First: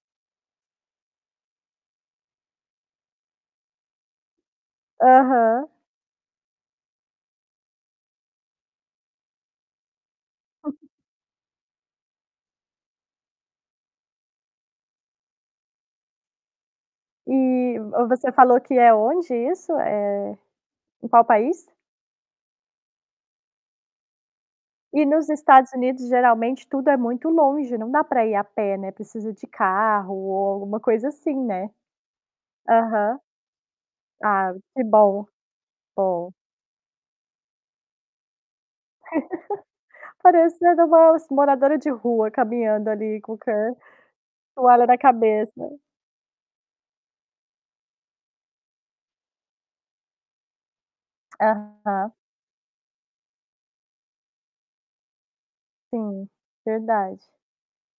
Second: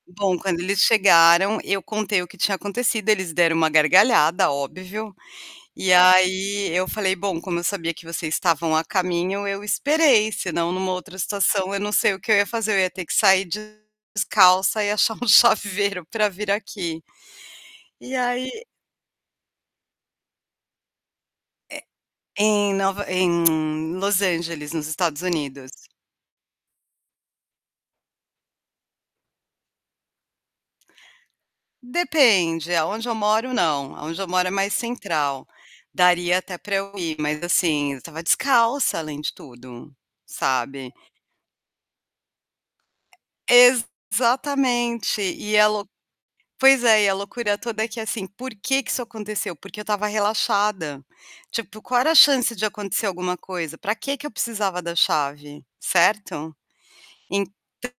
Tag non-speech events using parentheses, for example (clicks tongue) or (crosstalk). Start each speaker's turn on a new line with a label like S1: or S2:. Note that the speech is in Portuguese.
S1: Bom, quando eles chegaram eu contei o que tinha acontecido, eles deram uma gargalhada, óbvio.
S2: Aham.
S1: E aí, eu falei: "Bom, como eu sabia que vocês estavam a caminho, eu esperei, senão,
S2: (chuckles)
S1: numa outra situação, eu não sei o que eu ia fazer, eu ia ter que sair descalça e achar um chaveiro para vir aqui".
S2: Eh, ou
S1: E
S2: você
S1: aí
S2: falou que é onde isso? Eh, em qual país?
S1: É em Nova em (clicks tongue) Los Angeles, nos
S2: E
S1: Estados
S2: nos Estados
S1: Unidos.
S2: Unidos, geralmente tudo é muito longe, não dá para ir a pé, né, precisa de carro ou alguma coisa assim, né.
S1: Depende, aonde eu
S2: Aham.
S1: moro, não, aonde eu moro é
S2: Ah,
S1: mais
S2: que bom.
S1: central.
S2: Bom.
S1: Daria até pra eu ir, mas assim, eu estava descalça, além de tudo,
S2: (laughs) Parecendo
S1: sabe.
S2: umas moradora de rua, caminhando ali, com o ca toalha da
S1: Exatamente.
S2: cabeça.
S1: E a lo pois é, e a loucura toda é que, assim, por que que isso aconteceu? Porque eu estava relaxada. Tipo, qual
S2: Aham.
S1: era a chance de acontecer alguma coisa? Pra quê que eu precisava da chave?
S2: Sim,
S1: Certo?
S2: verdade.
S1: Então